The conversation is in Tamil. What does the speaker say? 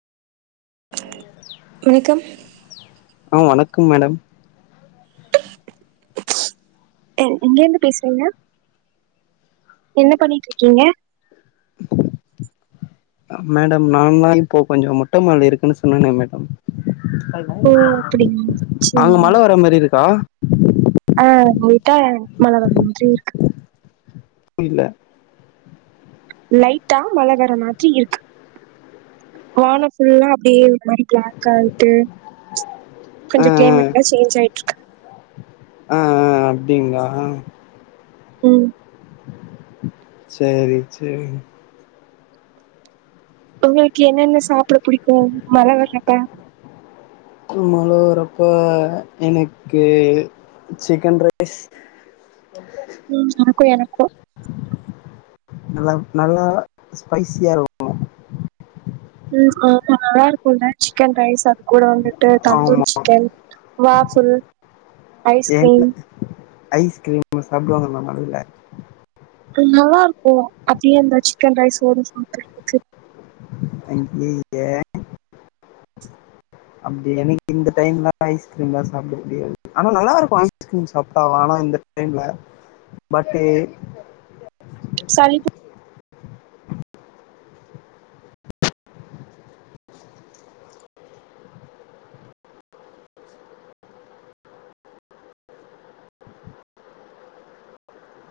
வணக்கம் ஆ வணக்கம் மேடம் எங் எங்கெர்ந்து பேசுறீங்க என்ன பண்ணிட்ருக்கீங்க மேடம் நான் தா இப்போ கொஞ்சொ மொட்ட மாடில இருக்கெனு சொன்னனே மேடம் ஓ அப்படிங்களா சரி அங்க மழ வர மாரி இருக்கா ஆ மழவர மாதிரி இருக்கு புரில லைட்டா மழ வர மாத்ரி இருக்கு வான ஃபுல்லா அப்டியே ஒ மாரி பிளாக்காயிட்டு ஆ கொஞ்சொ ஆ க்ளைமேட்லா சேஞ்ச் ஆயிட்ருக்கு ஆ ஆ அ அப்டிங்ளா உம் சேரி சேரி உங்களுக்கு என்னென்ன சாப்ட புடிக்கு மழ வர்றப்ப மழ வரப்ப எனக்கு சிக்கன் ரைஸ் உம் எனக்கு எனக்கு நல்லா நல்லா ஸ்பைஸியா இருக்கனு உம் ஆமா நல்லாருக்குல்ல சிக்கன் ரைஸ் அது கூட வந்து டு தந்தூரி ஆமா சிக்கன் வாஃபுல் ஐஸ்கிரீம் ஐஸ்க்ரீம சாப்டுவாங்க ம மழைல நல்லாதாருக்கூ அப்டியே அந்த சிக்கன் ரைஸ்ஸோட சாப்புர்றதுக்கு அங்யய்ய அப்டி எனக்கு இந்த டைம்ல ஐஸ்க்ரீம்லா சாப்ட முடியாது ஆனா நல்லாருக்கூ ஐஸ்க்ரீம் சாப்ட்டா ஆனா இந்த டைம்ல பட்டு சளிப்பு